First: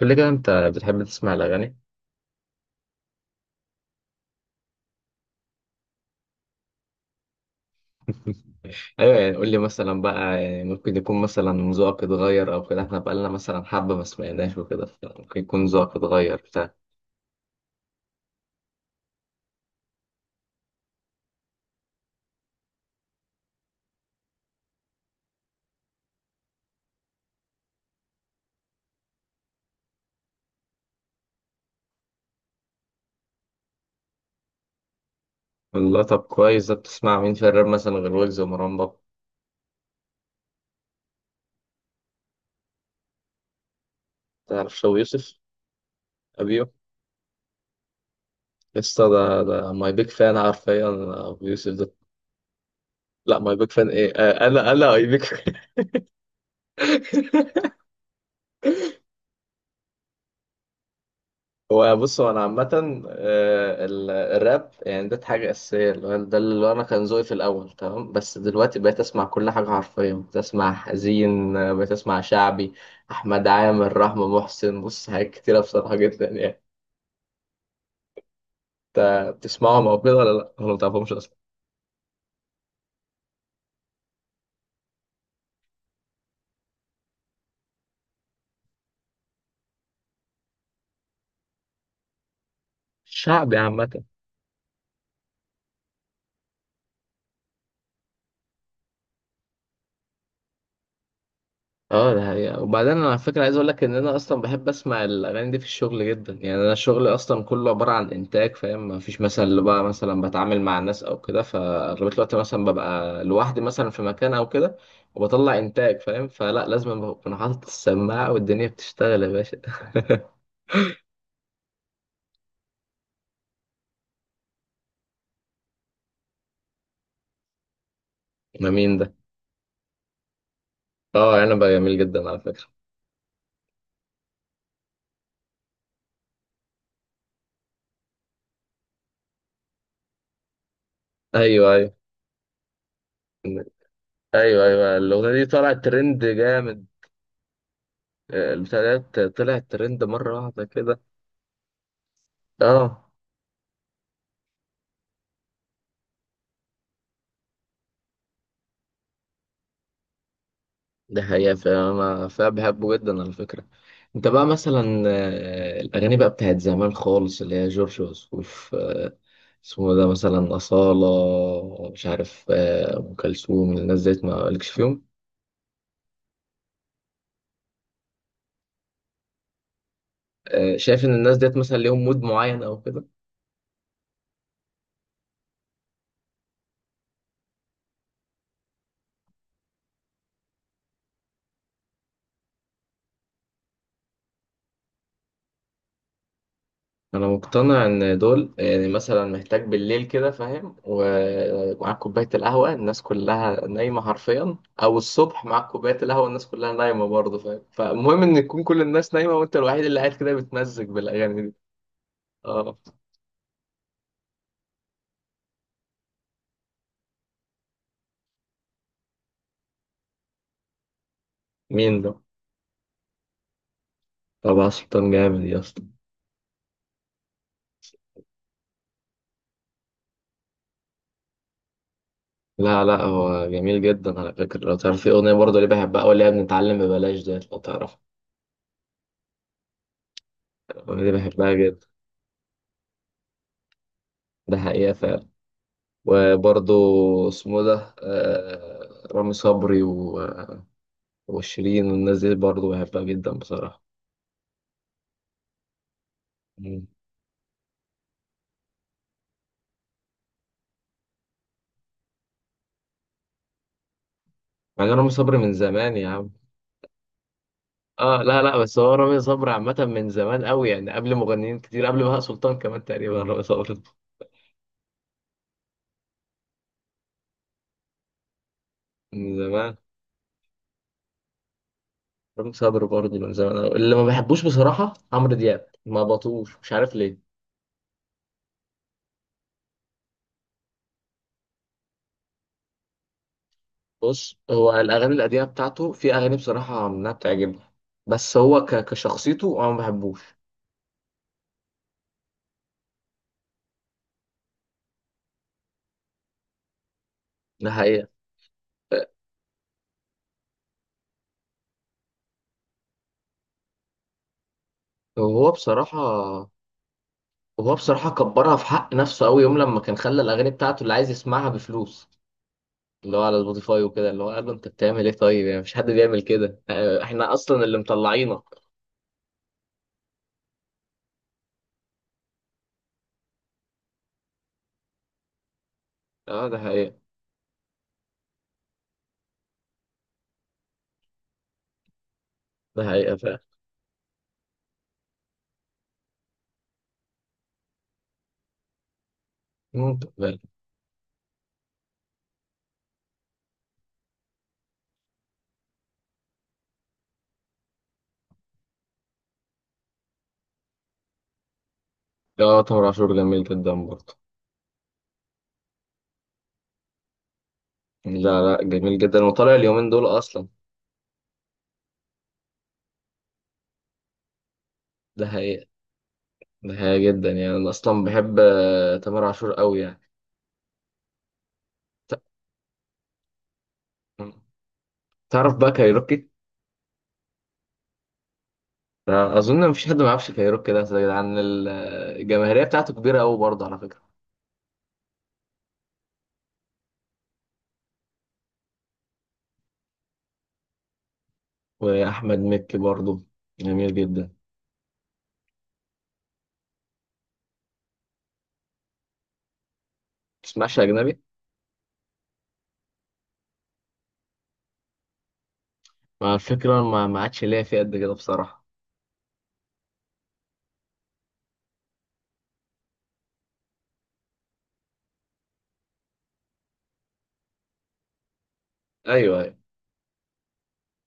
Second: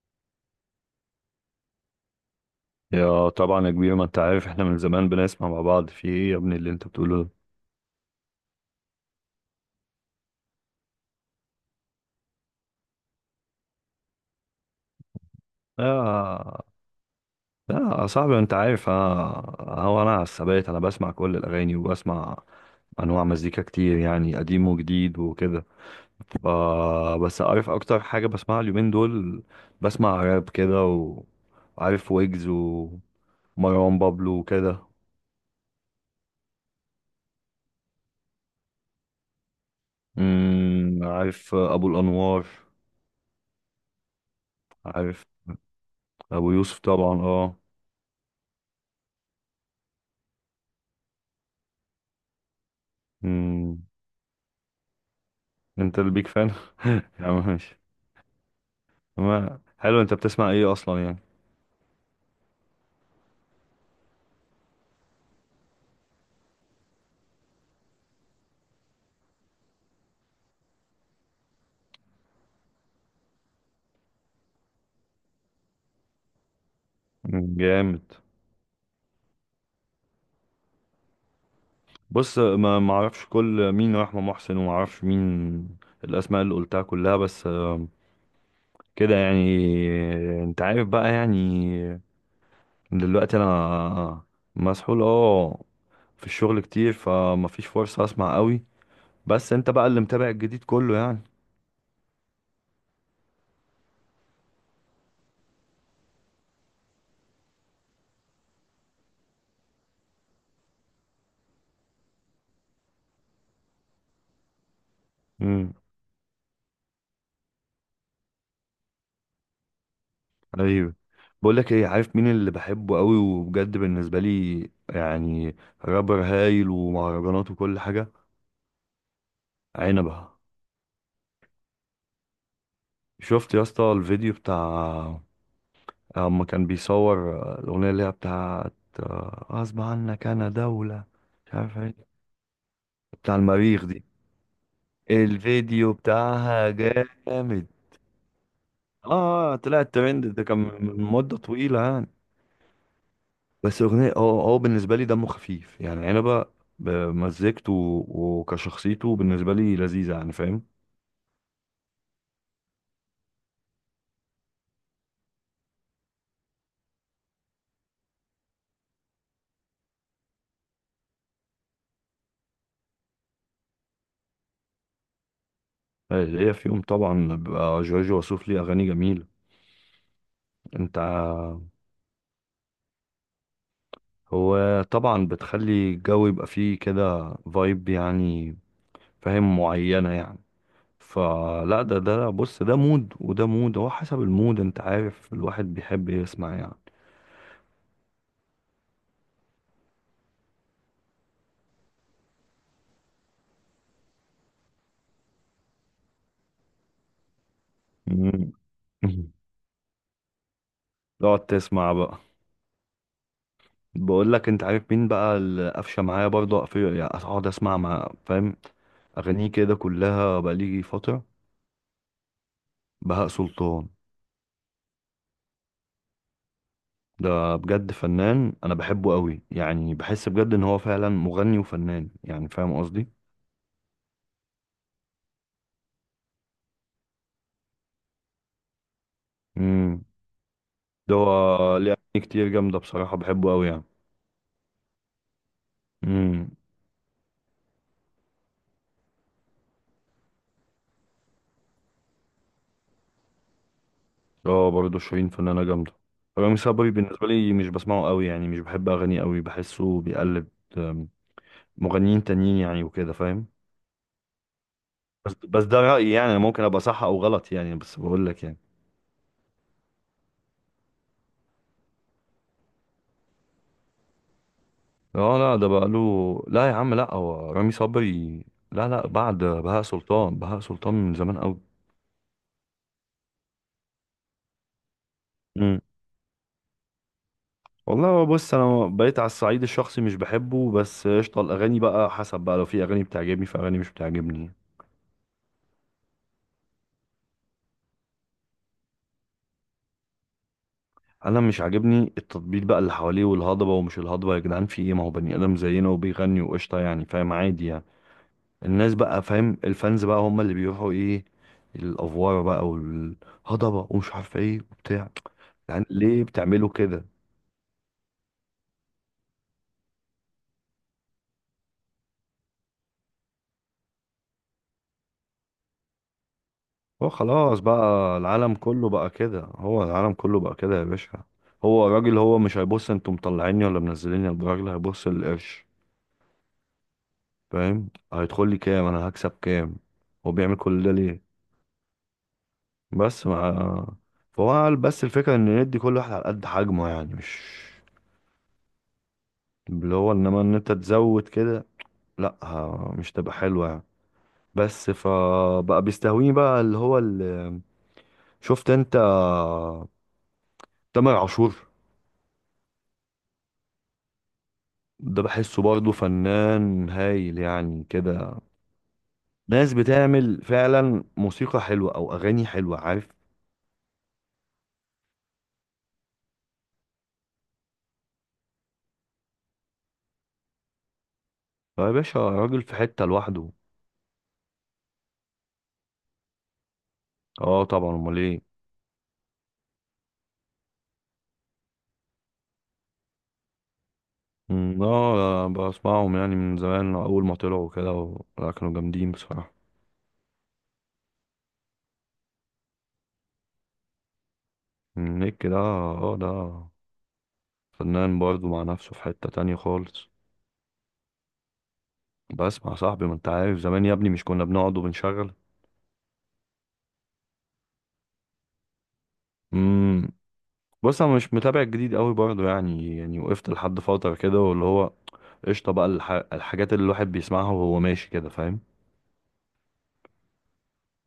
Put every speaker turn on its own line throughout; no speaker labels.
قول لي كده، انت بتحب تسمع الاغاني؟
يا طبعا يا كبير ما انت عارف احنا من زمان بنسمع مع بعض. في ايه يا ابني اللي انت بتقوله ده؟
ايوه، يعني قول لي مثلا بقى، يعني ممكن يكون مثلا ذوقك اتغير او كده، احنا بقالنا مثلا حبه ما سمعناش وكده، ممكن يكون ذوقك اتغير
يا
بتاع.
يا صاحبي انت عارف انا. هو انا على الثبات، انا بسمع كل الاغاني وبسمع انواع مزيكا كتير، يعني قديم وجديد وكده. ف بس عارف اكتر حاجه بسمعها اليومين دول، بسمع راب كده وعارف ويجز ومروان بابلو وكده.
والله طب كويس، ده بتسمع مين في الراب مثلا غير ويجز ومروان بابا؟
عارف ابو الانوار،
تعرف شو
عارف
يوسف؟
ابو
ابيو
يوسف طبعا.
لسه، ده ماي بيج فان حرفيا، ابو يوسف ده. لا، ماي بيج
اه،
فان ايه، انا اي بيج.
انت البيك فان. يا عم ماشي. ما حلو، انت بتسمع ايه اصلا يعني؟
هو بص، هو انا عامه، الراب يعني ده حاجه اساسيه، اللي هو ده اللي انا كان ذوقي في الاول تمام. بس دلوقتي بقيت اسمع كل حاجه حرفيا، بقيت اسمع حزين، بقيت اسمع شعبي. احمد عامر، رحمه محسن، بص حاجات كتيره بصراحه جدا يعني.
جامد.
انت بتسمعهم او كده، ولا لا، ولا ما بتعرفهمش اصلا؟
بص، ما اعرفش كل مين رحمة محسن وما اعرفش مين الاسماء اللي قلتها كلها، بس كده يعني. انت عارف بقى يعني، دلوقتي
شعبي عامه.
انا مسحول اه في الشغل كتير، فما فيش فرصة اسمع قوي. بس انت بقى اللي متابع الجديد كله يعني.
اه ده حقيقة، وبعدين انا على فكرة عايز اقول لك ان انا اصلا بحب اسمع الاغاني دي في الشغل جدا يعني. انا شغلي اصلا كله عبارة عن انتاج، فاهم، ما فيش مثلا اللي بقى مثلا بتعامل مع الناس او كده، فاغلبية الوقت مثلا ببقى لوحدي مثلا في مكان او كده. وبطلع
مم.
انتاج، فاهم، فلا لازم اكون حاطط السماعة والدنيا بتشتغل يا باشا.
ايوه. بقول لك ايه، عارف مين اللي بحبه قوي وبجد بالنسبه لي يعني؟ رابر هايل ومهرجانات وكل حاجه،
ما مين ده؟
عنبه.
اه انا بقى جميل جدا على فكرة.
شفت يا اسطى الفيديو بتاع اما كان بيصور الاغنيه اللي هي بتاعت غصب عنك انا دوله، مش
ايوه،
عارف
ايوه.
ايه، بتاع المريخ دي؟
ايوه، ايوه، الاغنية دي طلعت
الفيديو
ترند
بتاعها
جامد.
جامد.
البتاع ده
اه
طلعت
طلع
ترند
الترند،
مرة
ده كان
واحدة كده.
من مده طويله يعني.
اه
بس اغنيه، هو بالنسبه لي دمه خفيف يعني، عنبه بمزجته وكشخصيته بالنسبه لي لذيذه يعني، فاهم؟
ده حقيقة، فأنا بحبه جدا على فكرة. أنت بقى مثلا، الأغاني بقى بتاعت زمان خالص اللي هي جورج وسوف، اسمه ده مثلا أصالة، مش عارف، أم كلثوم، الناس ديت ما لكش فيهم؟
هي فيهم طبعا، بيبقى جورج وسوف ليه اغاني جميله. انت
شايف إن الناس ديت
ع-
مثلا ليهم مود معين أو كده؟
هو طبعا بتخلي الجو يبقى فيه كده فايب يعني، فاهم؟ معينه يعني. فلا ده بص، ده مود وده مود، هو حسب المود انت عارف الواحد بيحب يسمع يعني.
انا مقتنع ان دول، يعني مثلا محتاج بالليل كده، فاهم، ومعاك كوبايه القهوه الناس كلها نايمه حرفيا. او الصبح معاك كوبايه القهوه الناس كلها نايمه برضه، فاهم، فالمهم ان
مم.
تكون كل الناس نايمه وانت الوحيد اللي قاعد كده بتمزج بالاغاني
تقعد
دي.
تسمع بقى.
اه،
بقول لك، انت عارف مين بقى اللي قفشه معايا برضه، قفشه يعني اقعد اسمع مع، فاهم، اغانيه كده كلها بقالي فتره؟
مين ده؟
بهاء سلطان.
طبعا سلطان جامد يا اسطى.
ده بجد فنان، انا بحبه قوي يعني، بحس بجد ان هو فعلا مغني وفنان يعني، فاهم
لا، لا،
قصدي؟
هو جميل جدا على فكره، لو تعرف في اغنيه برضه اللي بحبها قوي اللي هي بنتعلم ببلاش ديت، لو تعرف.
امم.
الاغنيه دي
ده
بحبها
هو
جدا.
ليه اغاني كتير جامده بصراحه، بحبه قوي يعني.
ده حقيقه فعلا.
امم.
وبرضه، اسمه ده، رامي صبري وشيرين والناس دي برضه بحبها جدا بصراحة.
اه، برضه شيرين فنانه جامده. رامي
مم.
صبري بالنسبه لي مش بسمعه قوي يعني، مش بحب اغانيه قوي، بحسه بيقلد ام، مغنيين تانيين يعني وكده، فاهم؟
مع إن رامي
بس
صبري من
بس ده
زمان يا
رأيي
عم.
يعني، أنا ممكن ابقى صح او غلط يعني، بس
اه،
بقول
لا،
لك
لا،
يعني.
بس هو رامي صبري عامة من زمان قوي، يعني قبل مغنيين كتير، قبل بهاء سلطان كمان تقريبا رامي صبري.
اه لا، ده بقى له، لا يا عم، لا هو رامي صبري، لا
من
بعد
زمان.
بهاء سلطان. بهاء سلطان من زمان قوي.
رامي صبري برضه من زمان قوي. اللي ما بحبوش بصراحة عمرو دياب،
امم.
ما بطوش، مش عارف ليه.
والله هو بص، انا بقيت على الصعيد الشخصي مش بحبه، بس قشطه، الاغاني بقى حسب بقى، لو في اغاني بتعجبني في اغاني مش
بص،
بتعجبني.
هو الأغاني القديمة بتاعته في أغاني بصراحة منها بتعجبني. بس هو كشخصيته أنا ما بحبوش.
انا مش عاجبني التطبيل بقى اللي حواليه، والهضبه ومش الهضبه، يا جدعان في ايه؟ ما هو بني ادم زينا وبيغني وقشطه يعني، فاهم؟ عادي
ده
يعني.
حقيقة.
الناس بقى فاهم، الفانز بقى هم اللي بيروحوا ايه، الافوار بقى والهضبه ومش عارف ايه وبتاع،
هو
يعني
بصراحة.
ليه بتعملوا كده؟
وهو بصراحة كبرها في حق نفسه قوي، يوم لما كان خلى الأغاني بتاعته اللي عايز يسمعها بفلوس. اللي هو على سبوتيفاي وكده، اللي هو قال له أنت بتعمل إيه؟ طيب يعني مفيش حد بيعمل كده،
هو
إحنا
خلاص
أصلا اللي
بقى،
مطلعينك.
العالم كله بقى كده، هو العالم كله بقى كده يا باشا. هو الراجل هو مش هيبص انتوا مطلعيني ولا منزليني، الراجل هيبص للقرش،
أه ده حقيقة.
فاهم؟ هيدخل لي كام، انا هكسب كام، هو بيعمل كل ده ليه؟
ده حقيقة
بس
فعلا.
مع، فهو قال، بس الفكره ان ندي كل واحد على قد حجمه يعني، مش اللي
ممكن
هو،
فعلا.
انما ان انت تزود كده لا ه- مش تبقى حلوة يعني. بس فبقى بيستهويني بقى اللي هو اللي، شفت انت تامر عاشور؟
لا، تامر عاشور جميل جدا برضه.
ده بحسه برضه فنان هايل يعني كده،
لا، لا، جميل جدا وطالع
ناس
اليومين دول
بتعمل
أصلا.
فعلا موسيقى حلوة او اغاني حلوة، عارف؟
ده حقيقة. ده حقيقة جدا، يعني أنا أصلا بحب، تامر عاشور قوي يعني.
يا باشا
ت-
راجل في حتة لوحده.
تعرف بقى كايروكي؟
اه طبعا، امال ايه.
أظن مفيش حد ما يعرفش كايروكي ده يا جدعان، الجماهيرية بتاعته كبيرة قوي برضه على فكرة.
مم، اه بسمعهم يعني من زمان اول ما طلعوا كده لا كانوا جامدين بصراحة.
واحمد مكي برضه جميل جدا.
مم، نيك ده اه، ده فنان برضه مع نفسه في حتة تانية خالص.
تسمعش اجنبي؟
بسمع صاحبي، ما انت عارف زمان يا ابني مش كنا بنقعد وبنشغل.
مع الفكره ما عادش ليا فيه قد كده بصراحه.
امم. بص انا مش متابع الجديد قوي برضه يعني، وقفت لحد فتره كده واللي هو قشطه بقى الحاجات اللي الواحد بيسمعها وهو ماشي كده، فاهم؟
ايوه، ايوه.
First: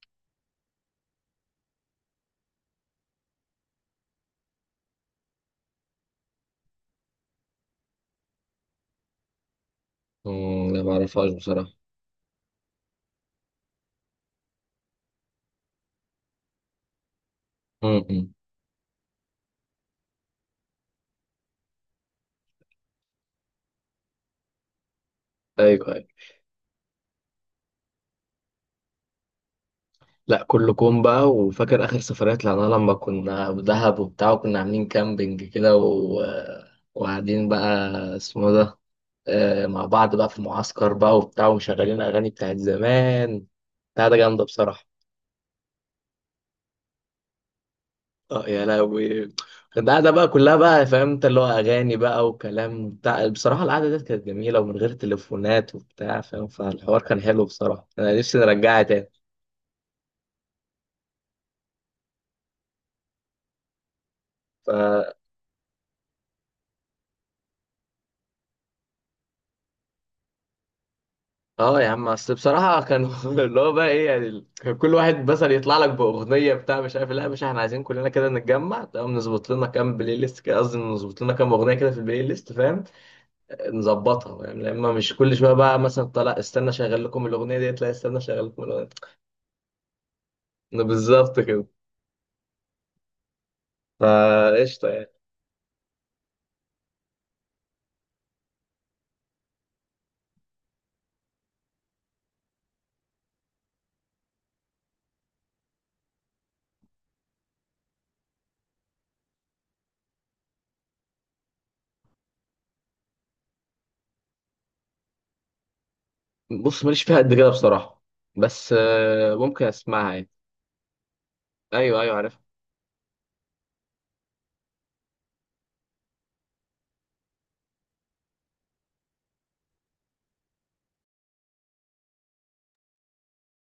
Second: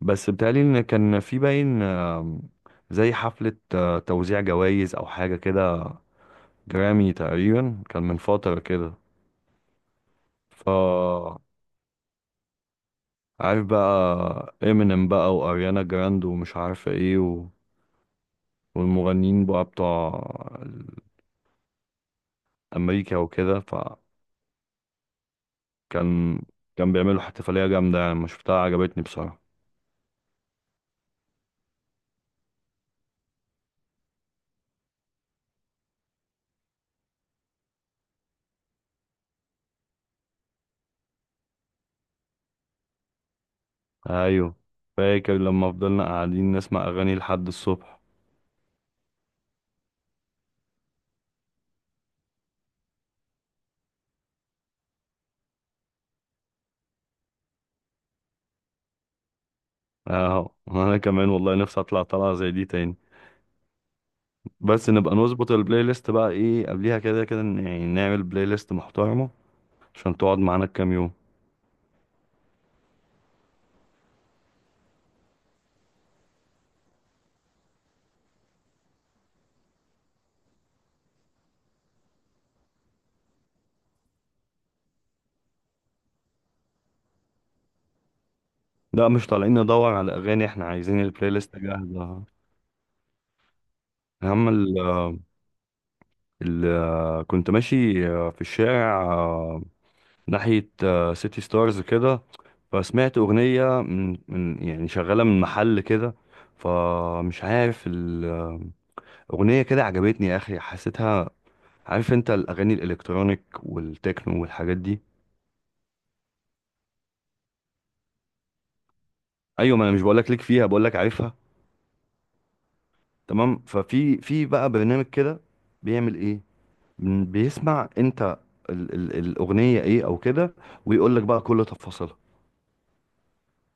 بس بتهيألي ان كان في باين زي حفله توزيع جوائز او حاجه كده، جرامي تقريبا، كان من فتره كده.
مم، لا ما اعرفهاش
ف
بصراحه.
عارف بقى امينيم بقى واريانا جراند ومش عارفه ايه و...
امم
والمغنيين بقى بتوع امريكا وكده.
ايوه، ايوه.
فكان كان بيعملوا احتفاليه جامده يعني، ما شفتها عجبتني بصراحه.
لا، كله كوم بقى، وفاكر اخر سفرية طلعناها لما كنا دهب وبتاع، وكنا عاملين كامبينج كده وقاعدين بقى، اسمه ده، مع بعض بقى في المعسكر بقى وبتاع ومشغلين اغاني بتاعت زمان. بتاع ده جامده
ايوه،
بصراحه.
فاكر لما فضلنا قاعدين نسمع اغاني لحد الصبح؟
اه يا لهوي. القعدة بقى كلها بقى، فاهم انت، اللي هو أغاني بقى وكلام بتاع، بصراحة القعدة ديت كانت جميلة ومن غير تليفونات وبتاع، فاهم، فالحوار كان حلو بصراحة، أنا نفسي نرجعها تاني.
اهو. انا كمان والله نفسي اطلع طلعه زي دي تاني، بس
فا
نبقى نظبط البلاي ليست بقى، ايه قبليها كده كده، يعني نعمل بلاي ليست محترمه عشان تقعد معانا كام يوم.
اه يا عم، أصل بصراحة كان اللي هو بقى إيه، يعني كان كل واحد مثلا يطلع لك بأغنية بتاع مش عارف إيه. لا، مش احنا عايزين كلنا كده نتجمع، تمام نظبط لنا كام بلاي ليست، كده قصدي نظبط لنا كام أغنية كده في البلاي ليست، فاهم. نظبطها، فاهم، لأما مش كل شوية بقى مثلا طلع استنى شغل لكم الأغنية ديت، لا استنى شغل لكم الأغنية.
لا مش طالعين ندور على اغاني، احنا عايزين البلاي
بالظبط
ليست
كده.
جاهزه. اهم ال
فقشطة يعني.
ال كنت ماشي في الشارع ناحية سيتي ستارز كده، فسمعت أغنية من يعني شغالة من محل كده، فمش عارف الأغنية كده، عجبتني يا أخي، حسيتها. عارف أنت الأغاني الإلكترونيك والتكنو والحاجات دي؟
بص، ماليش فيها قد كده بصراحة. بس، ممكن
أيوة، ما أنا مش
اسمعها يعني.
بقولك ليك فيها، بقولك عارفها.
ايوه، ايوه، عارف.
تمام. في بقى برنامج كده، بيعمل إيه، بيسمع أنت ال الأغنية إيه أو كده، ويقولك بقى كل تفاصيلها،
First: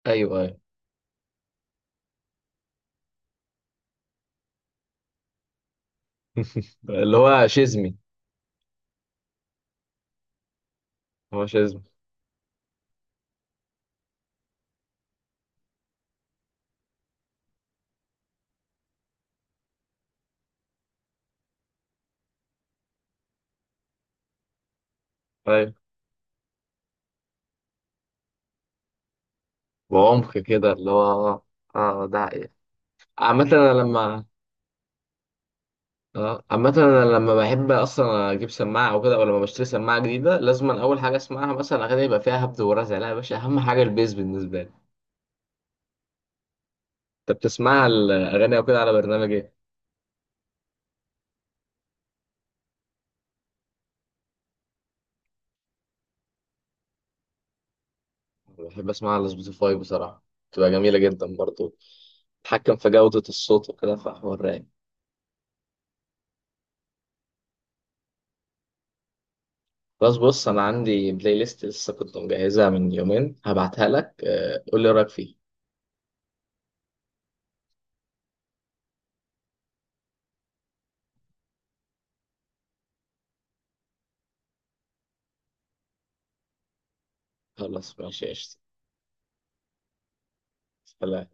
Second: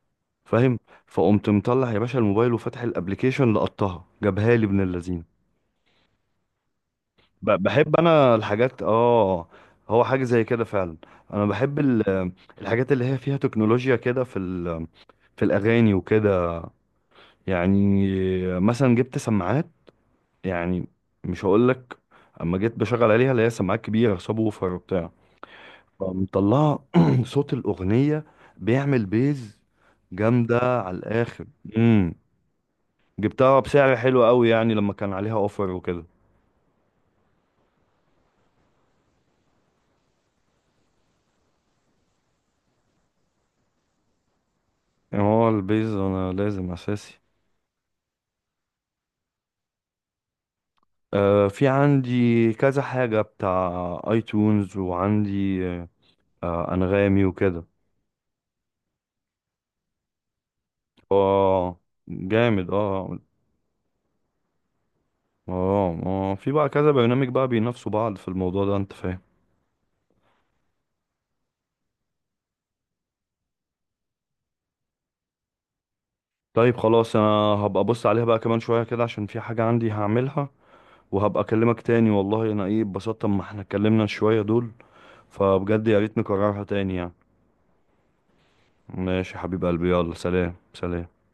ايوه، ايوه.
فاهم؟ فقمت مطلع يا باشا الموبايل وفاتح الابليكيشن، لقطها جابها لي ابن اللذين.
اللي هو شزمي؟
بحب انا الحاجات اه، هو حاجه زي كده فعلا. انا
هو
بحب
شزمي.
الحاجات اللي هي فيها تكنولوجيا كده في في الاغاني وكده يعني. مثلا جبت سماعات يعني، مش هقول لك، اما جيت بشغل عليها اللي هي سماعات كبيره سب ووفر وبتاع،
ايوه.
فمطلعه صوت الاغنيه بيعمل بيز
وعمق
جامده
كده اللي
على
هو
الاخر.
اه. ده حقيقة. عامة
جبتها
انا
بسعر حلو
لما.
قوي يعني لما كان عليها اوفر وكده،
اه عامة، انا لما بحب اصلا اجيب سماعة او كده، او لما بشتري سماعة جديدة، لازم اول حاجة اسمعها مثلا اغاني يبقى فيها هبد ورزع. لا يا باشا، اهم حاجة البيز بالنسبة لي.
يعني هو البيز انا لازم اساسي.
انت بتسمعها الاغاني او كده على برنامج ايه؟
آه، في عندي كذا حاجة بتاع، ايتونز وعندي انغامي وكده.
بحب اسمعها على سبوتيفاي بصراحة. بتبقى جميلة جدا برضه.
اه جامد
اتحكم في
اه.
جودة الصوت وكده، فحوار رايق.
اه، اه في بقى كذا برنامج بقى بينافسوا بعض في الموضوع ده، انت فاهم.
بس بص، أنا عندي بلاي ليست لسه كنت مجهزها من يومين، هبعتها لك، قول لي رأيك فيه.
طيب خلاص، انا هبقى ابص عليها بقى كمان شوية كده عشان في حاجة عندي هعملها، وهبقى اكلمك تاني. والله انا ايه اتبسطت اما احنا اتكلمنا شوية دول، فبجد يا ريت نكررها تاني يعني.
خلاص ماشي قشطة.
ماشي يا حبيب قلبي، يلا سلام سلام.
سلام.